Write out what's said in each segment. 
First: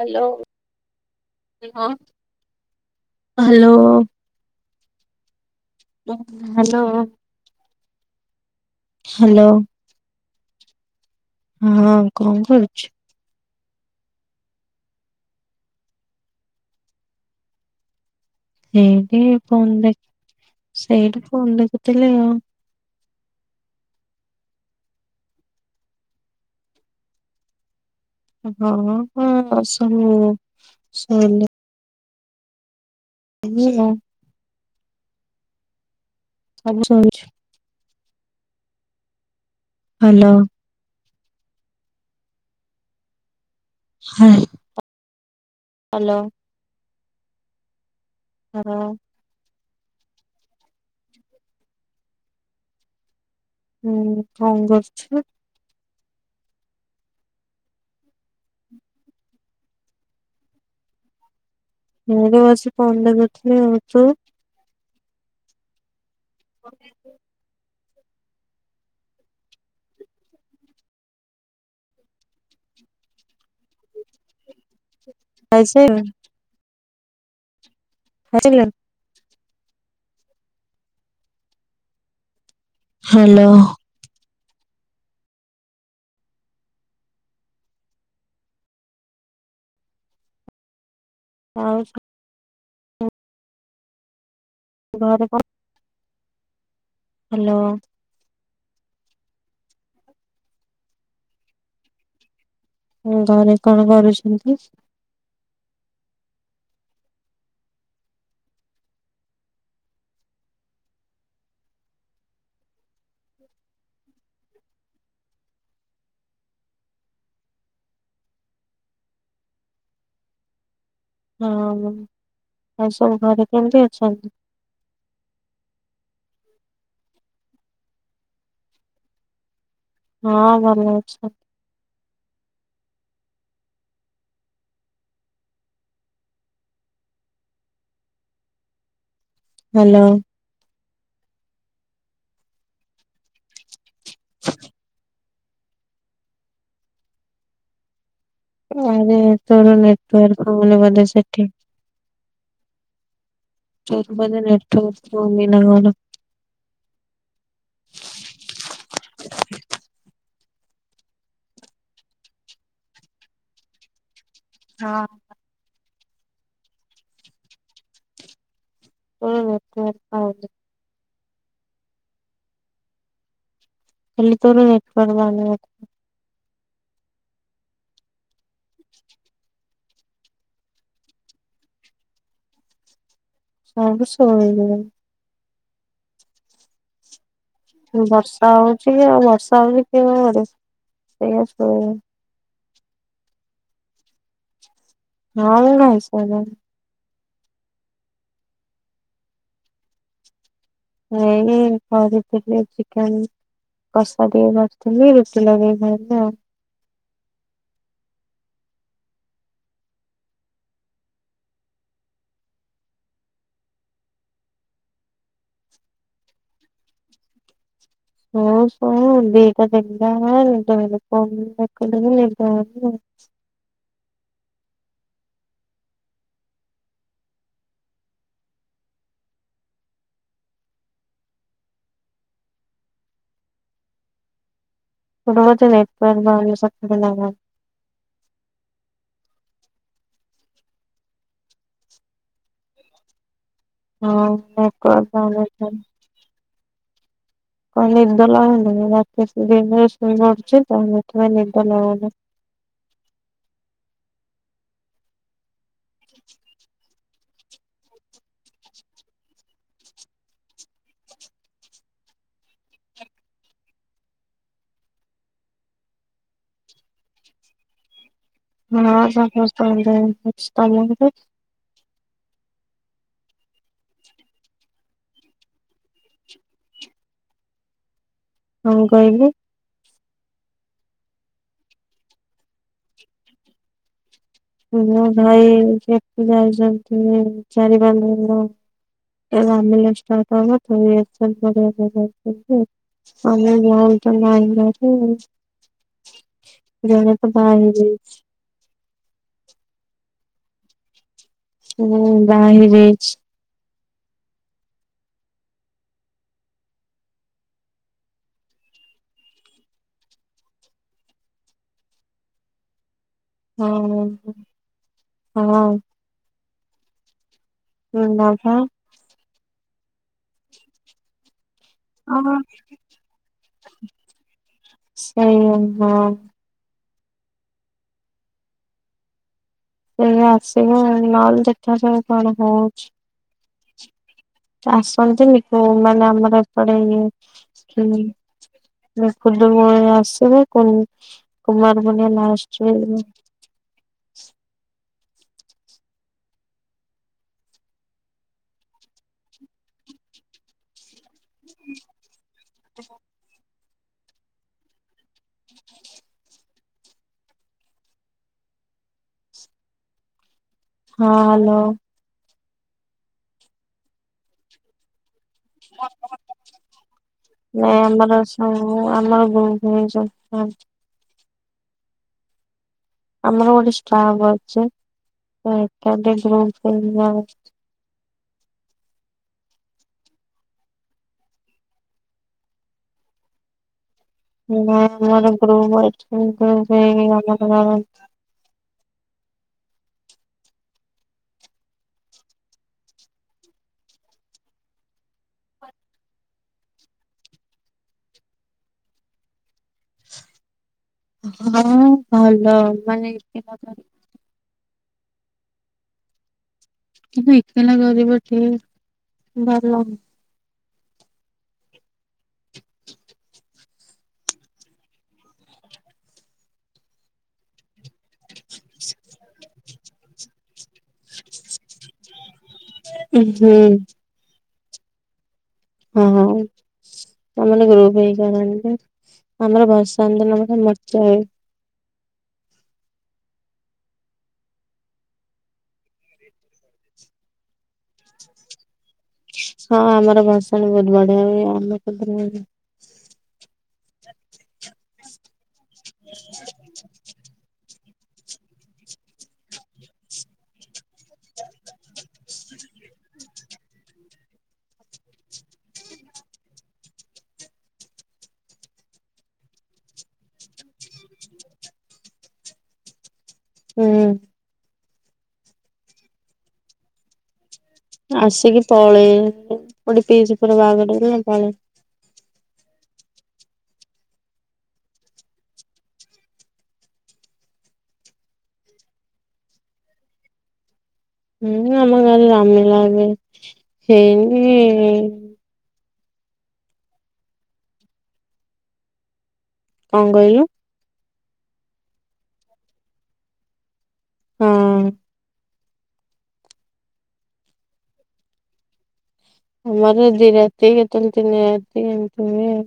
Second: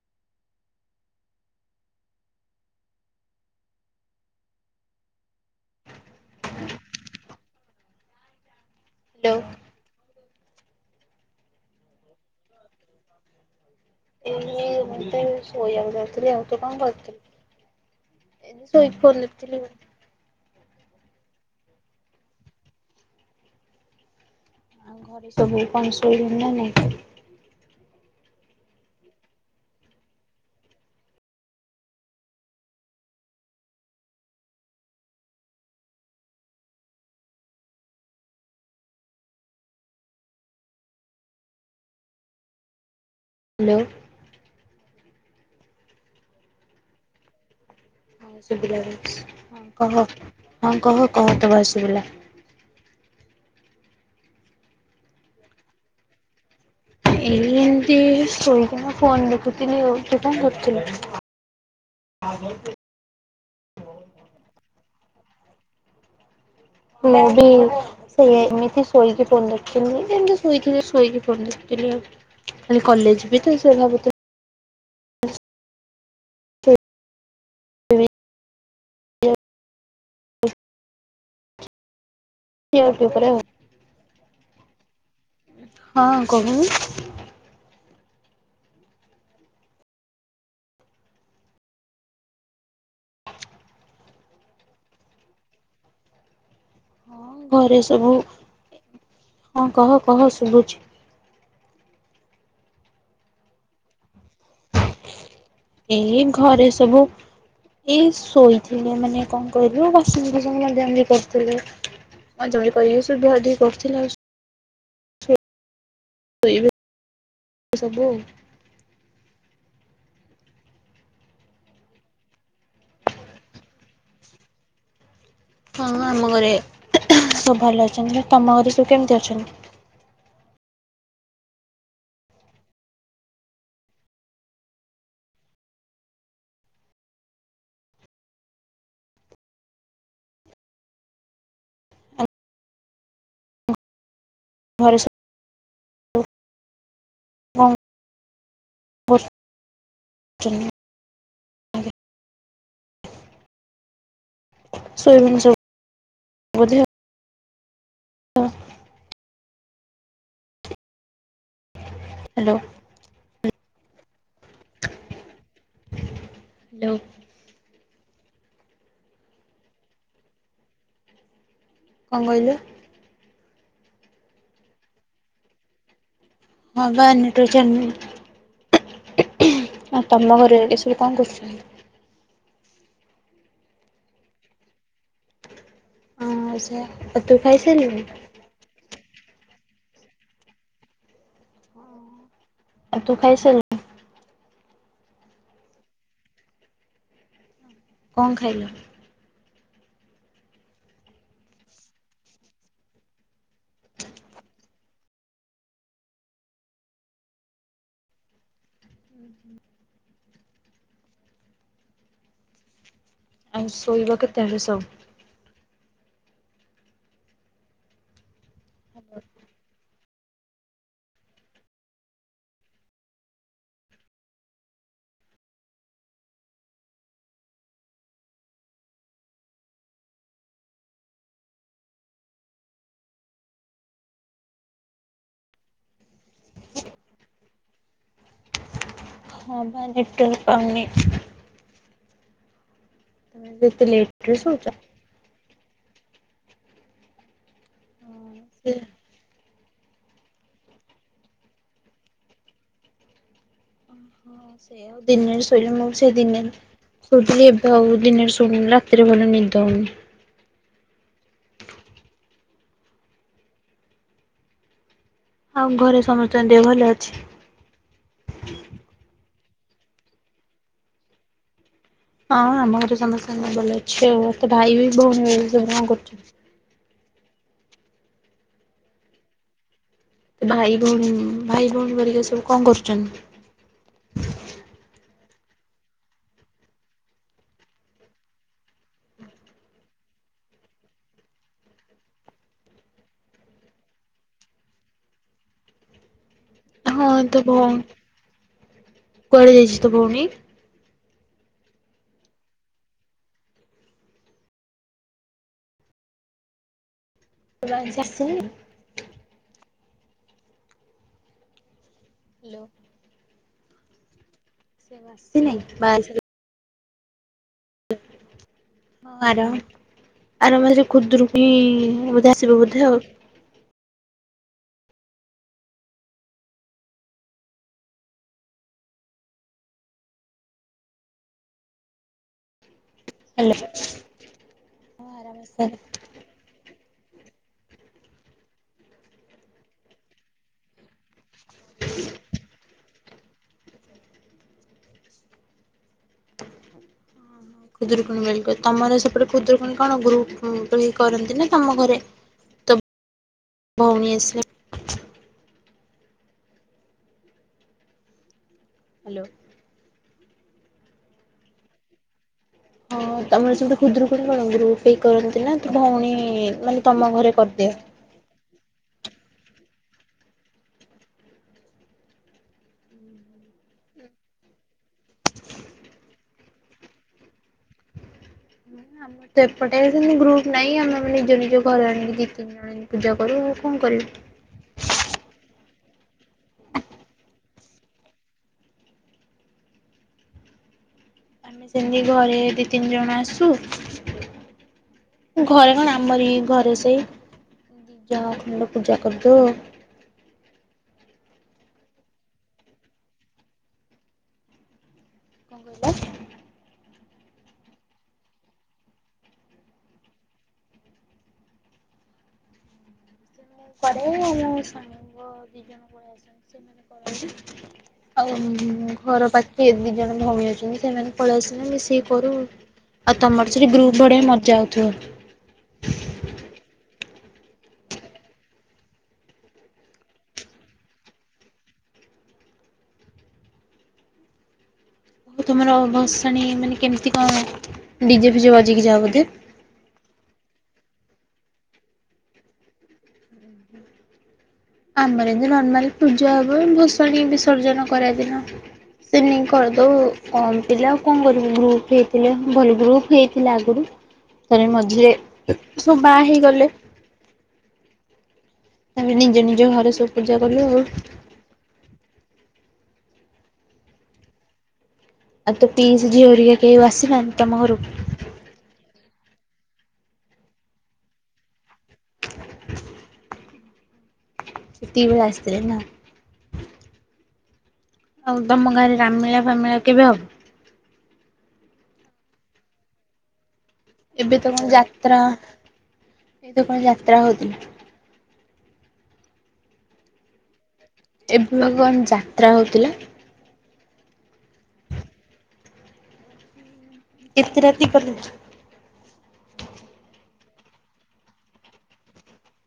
Hello ହଁ hello. Hello. Hello hello. ହଁ କଣ କରୁଛୁ? ଏ ଶୋଇବାକୁ ଯାଉଥିଲି ତୁ କଣ କରୁଛୁ? ସେଇଠି ଦେଖୁଥିଲି ଆଉ। ଫୋନ୍ ଦେଖ ସେଇଠି ଫୋନ୍ ଦେଖୁଥିଲି ଆଉ ଆଉ ଘରେ ସବୁ କଣ ଶୋଇଲେ ନା ନାଇଁ? ହଁ ହଁ ସବୁ ଶୋଇଲେ। ଏଇଆ ସବୁ ଶୋଇଛୁ। ହାଲୋ। ହାଲୋ। ହାଲୋ। ହଁ ଶୁଭିଲା ହଁ କହ ହଁ କହ କହ ତୋ ଭଏସ୍ ଶୁଭିଲା। ହୁଁ କଣ କରୁଛୁ? ଏଇମିତି ଶୋଇକିନା ଫୋନ ଦେଖୁଥିଲି ଆଉ ତୁ କଣ କରୁଥିଲୁ? ମୁଁ ବସି ଫୋନ ଦେଖୁଥିଲି ଆଉ ତୁ? ଓ ସେ ବି ସେଇ ଏମିତି ଶୋଇକି ଫୋନ ଦେଖୁଥିଲି ଏମିତି ଶୋଇକି ଶୋଇକି ଫୋନ ଦେଖୁଥିଲି ଆଉ ଖାଲି କଲେଜ ବି ତ ସେ ଭାବ ଖାଇସାରିଲୁନି? [inaudible] [inaudible] [inaudible] [inaudible] ହ୍ୟାଲୋ ହଁ କହୁନୁ? ଆଉଛି। ଘରେ କଣ? ହଁ ହ୍ୟାଲୋ ଘରେ ସବୁ ହଁ କହ କହ ଶୁଭୁଛି? ହଁ ଘରେ କଣ କରୁଛନ୍ତି? ଏଇ ଘରେ ସବୁ ଏ ଶୋଇଥିଲେ ମାନେ କଣ କହିଲୁ ବାସନ ଫ୍ୟାସନ ମଜା ମୂଜି କରିଥିଲେ ହଁ ଜମି କରି ସବୁ ଧୁଆ ଧୁଇ କରୁଥିଲେ ଆଉ ଏବେ ସବୁ ଆଉ ହଁ ଆଉ ସବୁ ଘରେ କେମିତି ଅଛନ୍ତି? ହଁ ଆମ ଘରେ ସବୁ ଭଲ ଅଛନ୍ତି ତମ ଘରେ ସବୁ କେମିତି ଅଛନ୍ତି? ହଁ ଭଲ ଅଛ। ହ୍ୟାଲୋ [inaudible] ଘରେ ସ କଣ ଆରେ ତୋର ନେଟୱାର୍କ କରୁଛନ୍ତି? ବୋଧେ ସେଠି ତୁ ଦେ ନେଟ ଶୋଇବେଣି ପାଉନି ସବୁ ନ କଣ ହଁ ହ୍ୟାଲୋ ହଁ ହ୍ୟାଲୋ କଣ ହୁଁ ହଉ କଣ କହିଲୁ? କହିଲି ତୋର ନେଟୱର୍କ ପାଉନି। ହଁ ବା ନେଟୱର୍କ ଚାଲ ଆଉ ତମ ଘରେ ଏ ସବୁ କଣ କରୁଛନ୍ତି? ସବୁ ଶୋଇଲେଣି ହଁ ସେୟା ତୁ ଖାଇସାରି ବର୍ଷା ହଉଛି କି ଆଉ ବର୍ଷା ହଉଛି କିଡିଶା ସେଇା ଶୁ ଆଉ ତୁ ଖାଇସରିଲୁଣି ମୁଁ ଖାଇଶରିଲିନି କଣ ଖାଇଲ? ଏଇ କରିଥିଲି ଚିକେନ କଷା ଟିକେ କରିଥିଲି ରୁଟି ଲଗେଇ ଖାଇଲି ଆଉ। ହୁଁ ହୁଁ ଆଉ ଶୋଇବ କେତେବେଳେ ସବୁ ହଉ ହ ଦଇଟା [unintelligible] ମୋର ବଧ ନେଟବ ପାଉନି ସତରେ ନା କଣ ହଁ ପା ନେଟୱର୍କ ପାଉନି। ତ ହଁ ନେଟୱର୍କ ପାଉନି କଣ ନିଦ ସେ ଲାଗୁନି ରାତି ଦିନରେ ଶୋଇ ବଡୁଛି ତଲେ ଏଥିପାଇଁ ନିଦ ଲାଗୁନି ହଁ ସେ ଆଉ ଦିନେରେ ଶୋଇଲ ମୁଁ ସେ ଦିନେ ଶୋଉଥିଲି ଏବେ ଆଉ ଦିନରେ ଶୋଇଲେ ରାତିରେ ଭଲ ନିଦ ହଉନି। ଆଉ ଘରେ ସମସ୍ତଙ୍କ ଦେହ ଭଲ ଅଛି। ହଁ ସମସ୍ତଙ୍କ ଦେହ ଭଲ ଅଛି ତମ ଘରେ? ହଁ ଆମ ଘରେ ସମସ୍ତଙ୍କ ଦେହ ଭଲ ଅଛି ଆଉ ଏତେ ଭାଇ ଭଉଣୀ କଣ କରୁଛନ୍ତି? କଣ କହିଲୁ? ଭାଇ ଭଉଣୀ ଭାଇ ଭଉଣୀ ହେରିକା ସବୁ କଣ କରୁଛନ୍ତି? ମୋ ଭାଇ ସେଠି ଯାଇଛନ୍ତି ଚାରି ପାଞ୍ଚ ଦିନ ଏ ଆାମେଷ୍ଟାର୍ ହ [unintelligible] ଆମେ ଜଲ ତ ନା ଘରେ ହଁ ଜଣେ ତ ତୋ ବାହା ହେଇ ଭଉଣୀ ଯାଇଛି। କୁଆଡେ ଯାଇଛି ତ ଭଉଣୀ। ହ ବାହା ହେଇ ଯାଇଛି। ତୁ ଆଜି ଆସିବୁନି? ହ୍ୟାଲୋ [inaudible] ହଁ। ହଁ [inaudible] ନାଁ [unintelligible] [unintelligible] ଆର ମାସରେ ଖୁଦୁରୁକୁଣି ସେଇଆ ହଁ। ସେଇ ଆସିବ ନ ହେଲେ ଦେଖାଯାଉ କଣ ହଉଛି। ହାଲୋ। ଆସନ୍ତିନି କୋଉ ମାନେ ଆମର ଏପଟେ ଇଏ [unintelligible] ଖୁଦରୀକୁଣିରେ ଆସିବେ ପୁଣି କୁମାର ପୁର୍ଣିମା ଲାଷ୍ଟ ରେ ଯିବେ। ଖୁଦୁରୁକୁଣୀ ବେଳୁକୁ ତମର ସେପଟେ ଖୁଦୁକୁଣଣି କଣ ଗ୍ରୁପ୍ ହେଇ କରନ୍ତି ନା ତମ ଘରେ, ତୋ ଭଉଣୀ ଆସିଲେ ହ ହାଲୋ। ହଁ ହାଲୋ। ହଁ ତମର ସେପଟେ ଖୁଦୁରୁକୁଣୀ କଣ ଗ୍ରୁପ୍ ହେଇକି କରନ୍ତି ନା ତୁ ଭଉଣୀ ମାନେ ତମ ଘରେ କରିଦିଅ। ହଁ ଆମର ଗ୍ରୁପ୍ ହେଇ ସବୁ କରନ୍ତି। ଆମର ଗୋଟେ ଷ୍ଟାପ୍ ଅଛି ସେ ଏକାଠି ଗ୍ରୁପ୍ ହେଇକି [unintelligible] ସେପଟେ ସେନ୍ତି ଗ୍ରୁପ୍ ନାଇଁ ଆମେ-ଆମେ ନିଜ-ନିଜ ଘରେ ଆଣିକି [unintelligible] ଆଣିକି ପୂଜା କରୁ ଆଉ କଣ କିରିବୁ। ହଁ ଆମର ଗ୍ରୁପ୍ ଅଛି ସେଇ ଆମର [inaudible] ଆମେ ସେମ୍ତି ଘରେ ଦି ତିନି ଜଣ ଆସୁ ଘରେ କଣ ଆମରି ଘରେ ସେଇ ଯାହା ଖଣ୍ଡ ପୂଜା କରଦଉ ଆଉ। ହଁ ଭଲ ମାନେ [unintelligible] କିନ୍ତୁ ଏକେଲା କରିବ ଠିକ୍ ଭଲ। [inaudible] ଆଉ ଘର ପାଖେରେ ଦି ଜଣ ଭଉଣୀ ଅଛନ୍ତି ସେମାନେ ପଳେଇ ଆସିଲେ ମିସିକି କରୁ ଆଉ। ଆଉ ତମର ସେଠି ହୁଁ ଗ୍ରୁପ୍ ବଢିଆ ମଜା ହଉଥିବ। ହଁ-ହଁ। [unintelligible] ଗ୍ରୁପ୍ ହେଇ କରନ୍ତି ଆମର ଭସାଣି ଦିନ ବଢିଆ ମଜା ହୁଏ। ଆଉ ତମର ଭସାଣି ମାନେ କେମ୍ତି କଣ ଡିଜେ ଫିଜେ ବଜେଇକି ଯାଅ ବୋଧେ? ହଁ ଆମର ଭଷାଣି ବହୁତ ବଢିଆ ହୁଏ ଆମ ଖୁଦୁରୁକୁଣି ଆମର ଏମ୍ତି ନର୍ମାଲ ପୂଜା ହବ ଭସଣୀ ବିସର୍ଜନ କରିଆ ଦିନ। ସେମିତି ନେଇକି କରିଦଉ ଆଉ କଣ ପିଲା ଆଉ କଣ କରିବୁ, ଗ୍ରୁପ୍ ହେଇଥିଲେ ଭଲ୍ ଗ୍ରୁପ ହେଇଥିଲା ଆଗରୁ। ଥରେ ମଝିରେ ସବୁ ବାହା ହେଇଗଲେ। ଆମେ ନିଜ-ନିଜ ଘରେ ସବୁ ପୂଜା କଲୁ ଆଉ। ହୁଁ। ଆଉ ତୋ ପିଇସି ଝିଅ ହେରିକା କେହି ଆଉ ଆସିନାହାନ୍ତି, ତମ ଘରୁକୁ ଆସିକି ପଳେଇ ଗୋଟେ ପିଇସି ପୁଅର ବାହାଘର ହେଲା ପଳେଇ ସେତିକି ବେଳେ ଆସଥିଲେ ନା? ଆଉ ତମ ଗାଁରେ ରାମ୍ ଲିଳା ଫାମ୍ ଲିଳା କେବେ ହବ? ହୁଁ ଆମ ଗାଁରେ ରାମ୍ ଲିଳା ଏବେ ଏବେ ତ ହେଇନି। କଣ ଯାତ୍ରା ଏଇ ତ କଣ ଯାତ୍ରା ହଉଥିଲା। କଣ କହିଲୁ? ଏବେ ବା କଣ ଯାତ୍ରା ହଉଥିଲା? ହଁ। କେତେ ରାତି। [unintelligible] ଆମର ଦି ରାତି କେତେବେଳେ ତିନି ରାତି ଏମିତି ହୁଏ ଆଉ।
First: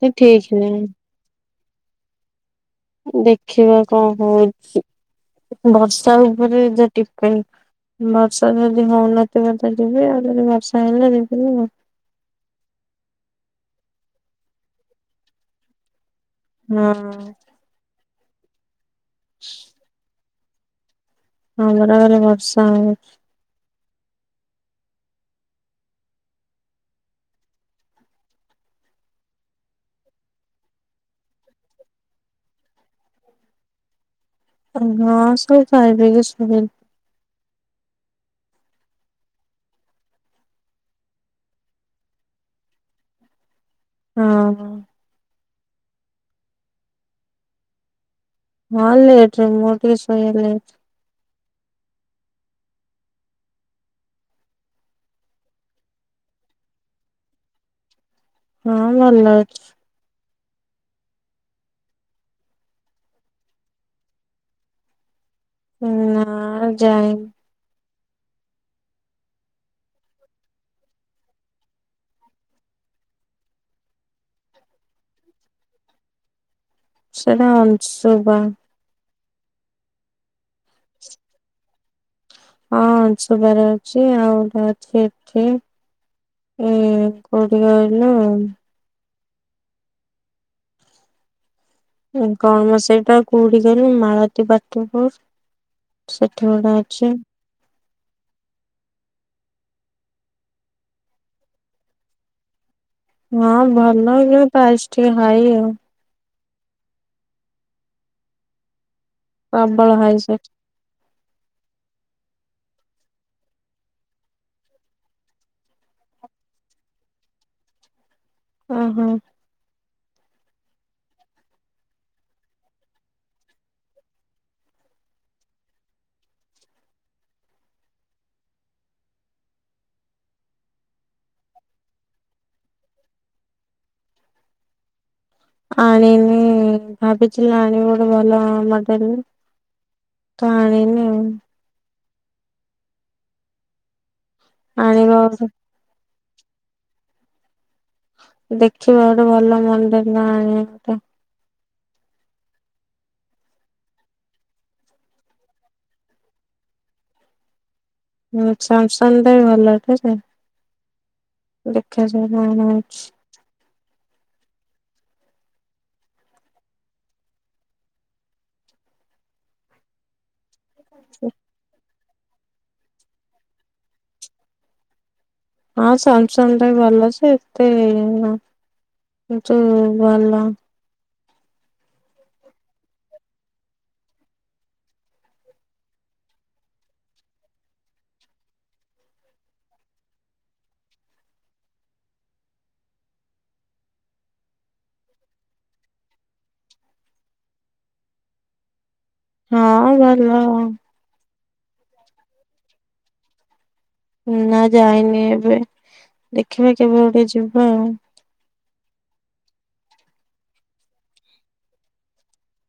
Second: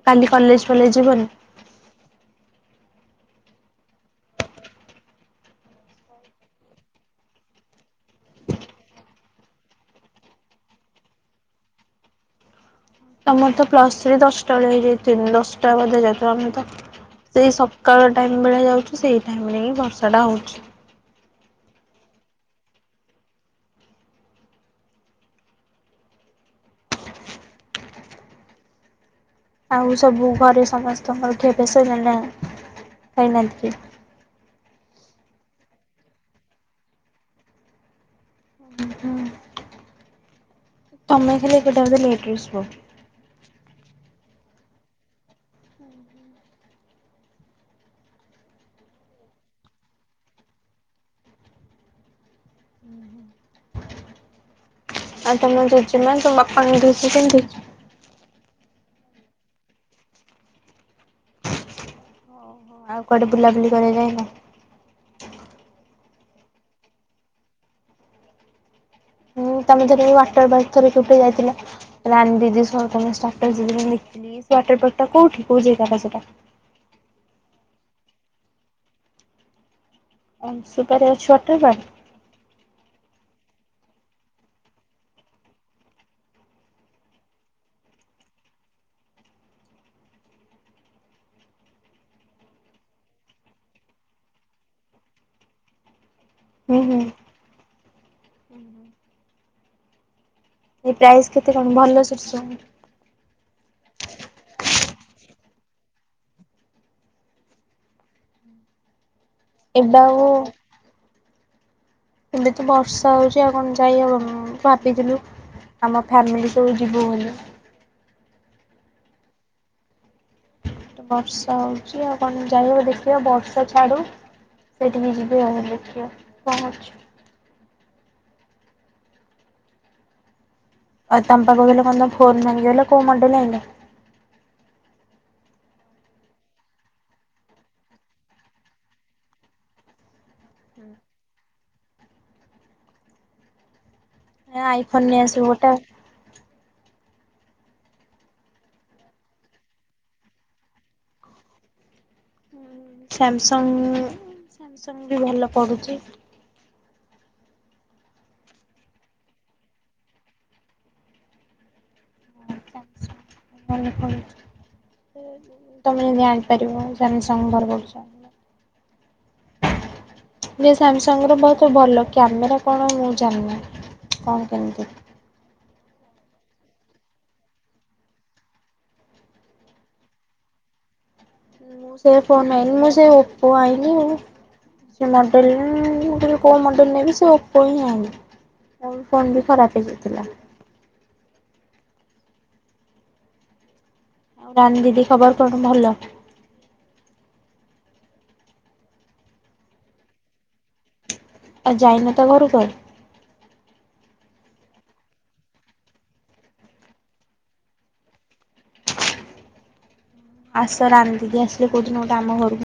ସେ କାଲି ଠିକ କଲେଜ୍ ନାହିଁ ଫଲେଜ୍ ଯିବନି? ଦେଖିବା କଣ ହଉଚି, ବର୍ଷା ଉପରେ ଡିପେଣ୍ଡ। ବର୍ଷା ଯଦି ହଉନଥିବ ତ ଯିବେ। ଆଉ ଯଦି ବର୍ଷା ହେଲେ ଯିବିନି। ତମର ତ ପ୍ଲସଥ୍ରୀ ଦଶଟା ବେଳେ ହେଇଯାଇଚି, ଦଶଟା ବଧେ ଯାଇଥିବ। ଆମେ ତ ହଁ। ସେଇ ସ ସକାଳ ଟାଇମ୍ ବେଳିଆ ଯାଉଚୁ ସେଇ ଟାଇମ୍ ରେ ହିଁ ବର୍ଷାଟା ହଉଚି। ହଁ ପରା ଖାଲି ବର୍ଷା। [unintelligible] ଆଉ ସବୁ ଘରେ ସମସ୍ତଙ୍କର ଖିଆ ପିଆ ସଇଲାଣି ନା? ଖାଇନାହାନ୍ତି କେହି। ହଁ ସବୁ ଖାଇପିଇକି ଶୋଇଲେଣି। ଉଁ ହୁଁ। ତମେ ଖାଲି ଏକୁଟିଆ ବୋଧେ ଲେଟ୍ ରେ ସୁଅ? ହଁ ହଁ। ହଁ ଲେଟ୍ ରେ ମୋର ଟିକେ ସୋଇବା ଲେଟ୍। ଆଉ ତମ ଜେଜେ ମା ତମ ବାପାଙ୍କ ଦେହ ଅଛି କେମିତି? ହଁ ଭଲ। ଆଉ କୁଆଡେ ବୁଲାବୁଲି କରିବାକୁ ଯାଇନ? ନା ଯାଇନି। ହୁଁ ତମେ ତ କେବେ ୱାଟର ପାର୍କ ଥରେ କେବେ ଯାଇଥିଲ? ରାନୀ ଦିଦି ସହ ତମ ଷ୍ଟାଟସ୍ ସେଦିନ ଦେଖିଥିଲି। ସେ ୱେଟର ପାର୍କ ଟା କୋଉଠି କୋଉ ଜାଗା ଟା ସେଟା? ସେଟା ଅଂଶୁପା। ଅଂଶୁପା ରେ ଅଛି ୱାଟର ପାର୍କ? ହଁ ଅଂଶୁପା ରେ ଅଛି। ଆଉ ଗୋଟେ ଅଛି ଏଠି। ଏ କୋଉଠି କହିଲ? କଣ ମ ସେଇଟା କୋଉଠି କହିଲୁ ମାଳତୀ ପାଟପୁର ସେଇଠି ଗୋଟେ ହୁଁ ହୁଁ ଅଛି। ଦିଦି ପ୍ରାଇସ୍ କେତେ କଣ? ଭଲ ସେଠି ସବୁ। ହଁ ଭଲ କିନ୍ତୁ ପ୍ରାଇସ୍ ଟିକେ ହାଇ ଆଉ। ପ୍ରବଳ ଏବେ ହାଇ ଆଉ ସେଠି। ଏବେ ତ ବର୍ଷା ହଉଚି ଆଉ କଣ ଯାଇ ହବ ଭାବିଥିଲୁ ଆମ ଫ୍ୟାମିଲି ସବୁ ଯିବୁ ବୋଲି। ଅ ହଁ। ବର୍ଷା ହଉଚି ଆଉ କଣ ଯାଇହବ। ଦେଖିବା ବର୍ଷା ଛାଡୁ। ସେଇଠିକି ଯିବି ଆଉ ଦେଖିଆ କଣ ହଉଚି। ଆଉ ତମେ ପା କହୁଥିଲ କଣ ତମ ଫୋନ୍ ଭାଙ୍ଗିଗଲା। କୋଉ ମଡେଲ ଆଣିଲ? ଆଣିନି। ଭାବିଥିଲି ଆଣିବି ଗୋଟେ ଭଲ ମଡେଲେ। ତ ଆଣିନି ଆଉ। ଏ ଆଇଫୋନ୍ ନେଇ ଆସିବ ଗୋଟେ ଆଉ। ଦେଖିବା ଗୋଟେ ଭଲ ମଡେଲ୍ ଆଣିବି ଗୋଟେ। ସ୍ୟାମସଙ୍ଗ ସ୍ୟାମସଙ୍ଗ ବି ଭଲ ପଡୁଚି। ହୁଁ ସ୍ୟାମସଙ୍ଗ ଟା ବି ଭଲ ଟେ ଯେ। ଦେଖାଯାଉ କଣ ହଉଚି। [unintelligible] ତମେ ତ ଜାଣିପାରିବ ସ୍ୟାମସଙ୍ଗ ବ୍ୟବହାର କରୁଚ। [inaudible] ଯେ ସ୍ୟାମସଙ୍ଗ ର ବହୁତ ଭଲ। କ୍ୟାମେରା କଣ ମୁଁ ଜାଣିନି କଣ କେମିତି। ହଁ ସ୍ୟାମସଙ୍ଗ ଟା ବି ଭଲ ଯେ ଏତେ ଇଏ ନୁହଁ। କିନ୍ତୁ ଭଲ। ମୁଁ ସେ ଫୋନ ଆଇି ମୁେ ଓପୋ ଆଇି। ସେ ମଡ଼େଲ ମୁ କହିଲି କୋଉ ମଡ଼େଲ୍ ନେବି ସେ ଓପ ହିଁ ଆଣିଲି। ଆ ଫୋନ ବି ଖରାପ ହେଇଯାଇଥିଲା। ରାଣୀ ଦିଦି ଖବର କଣ ଭଲ? ହଁ ଭଲ। ଆ ଯାଇନ ତା ଘରକୁ? ନା ଯାଇନି ଏବେ ଦେଖିବା କେବେ ଗୋଟେ ଯିବା ଆଉ। ଆସ ରାନ୍ଧିିକି ଆସିଲ କଉଠି କୋଉଠି ଆମ ଘରକୁ।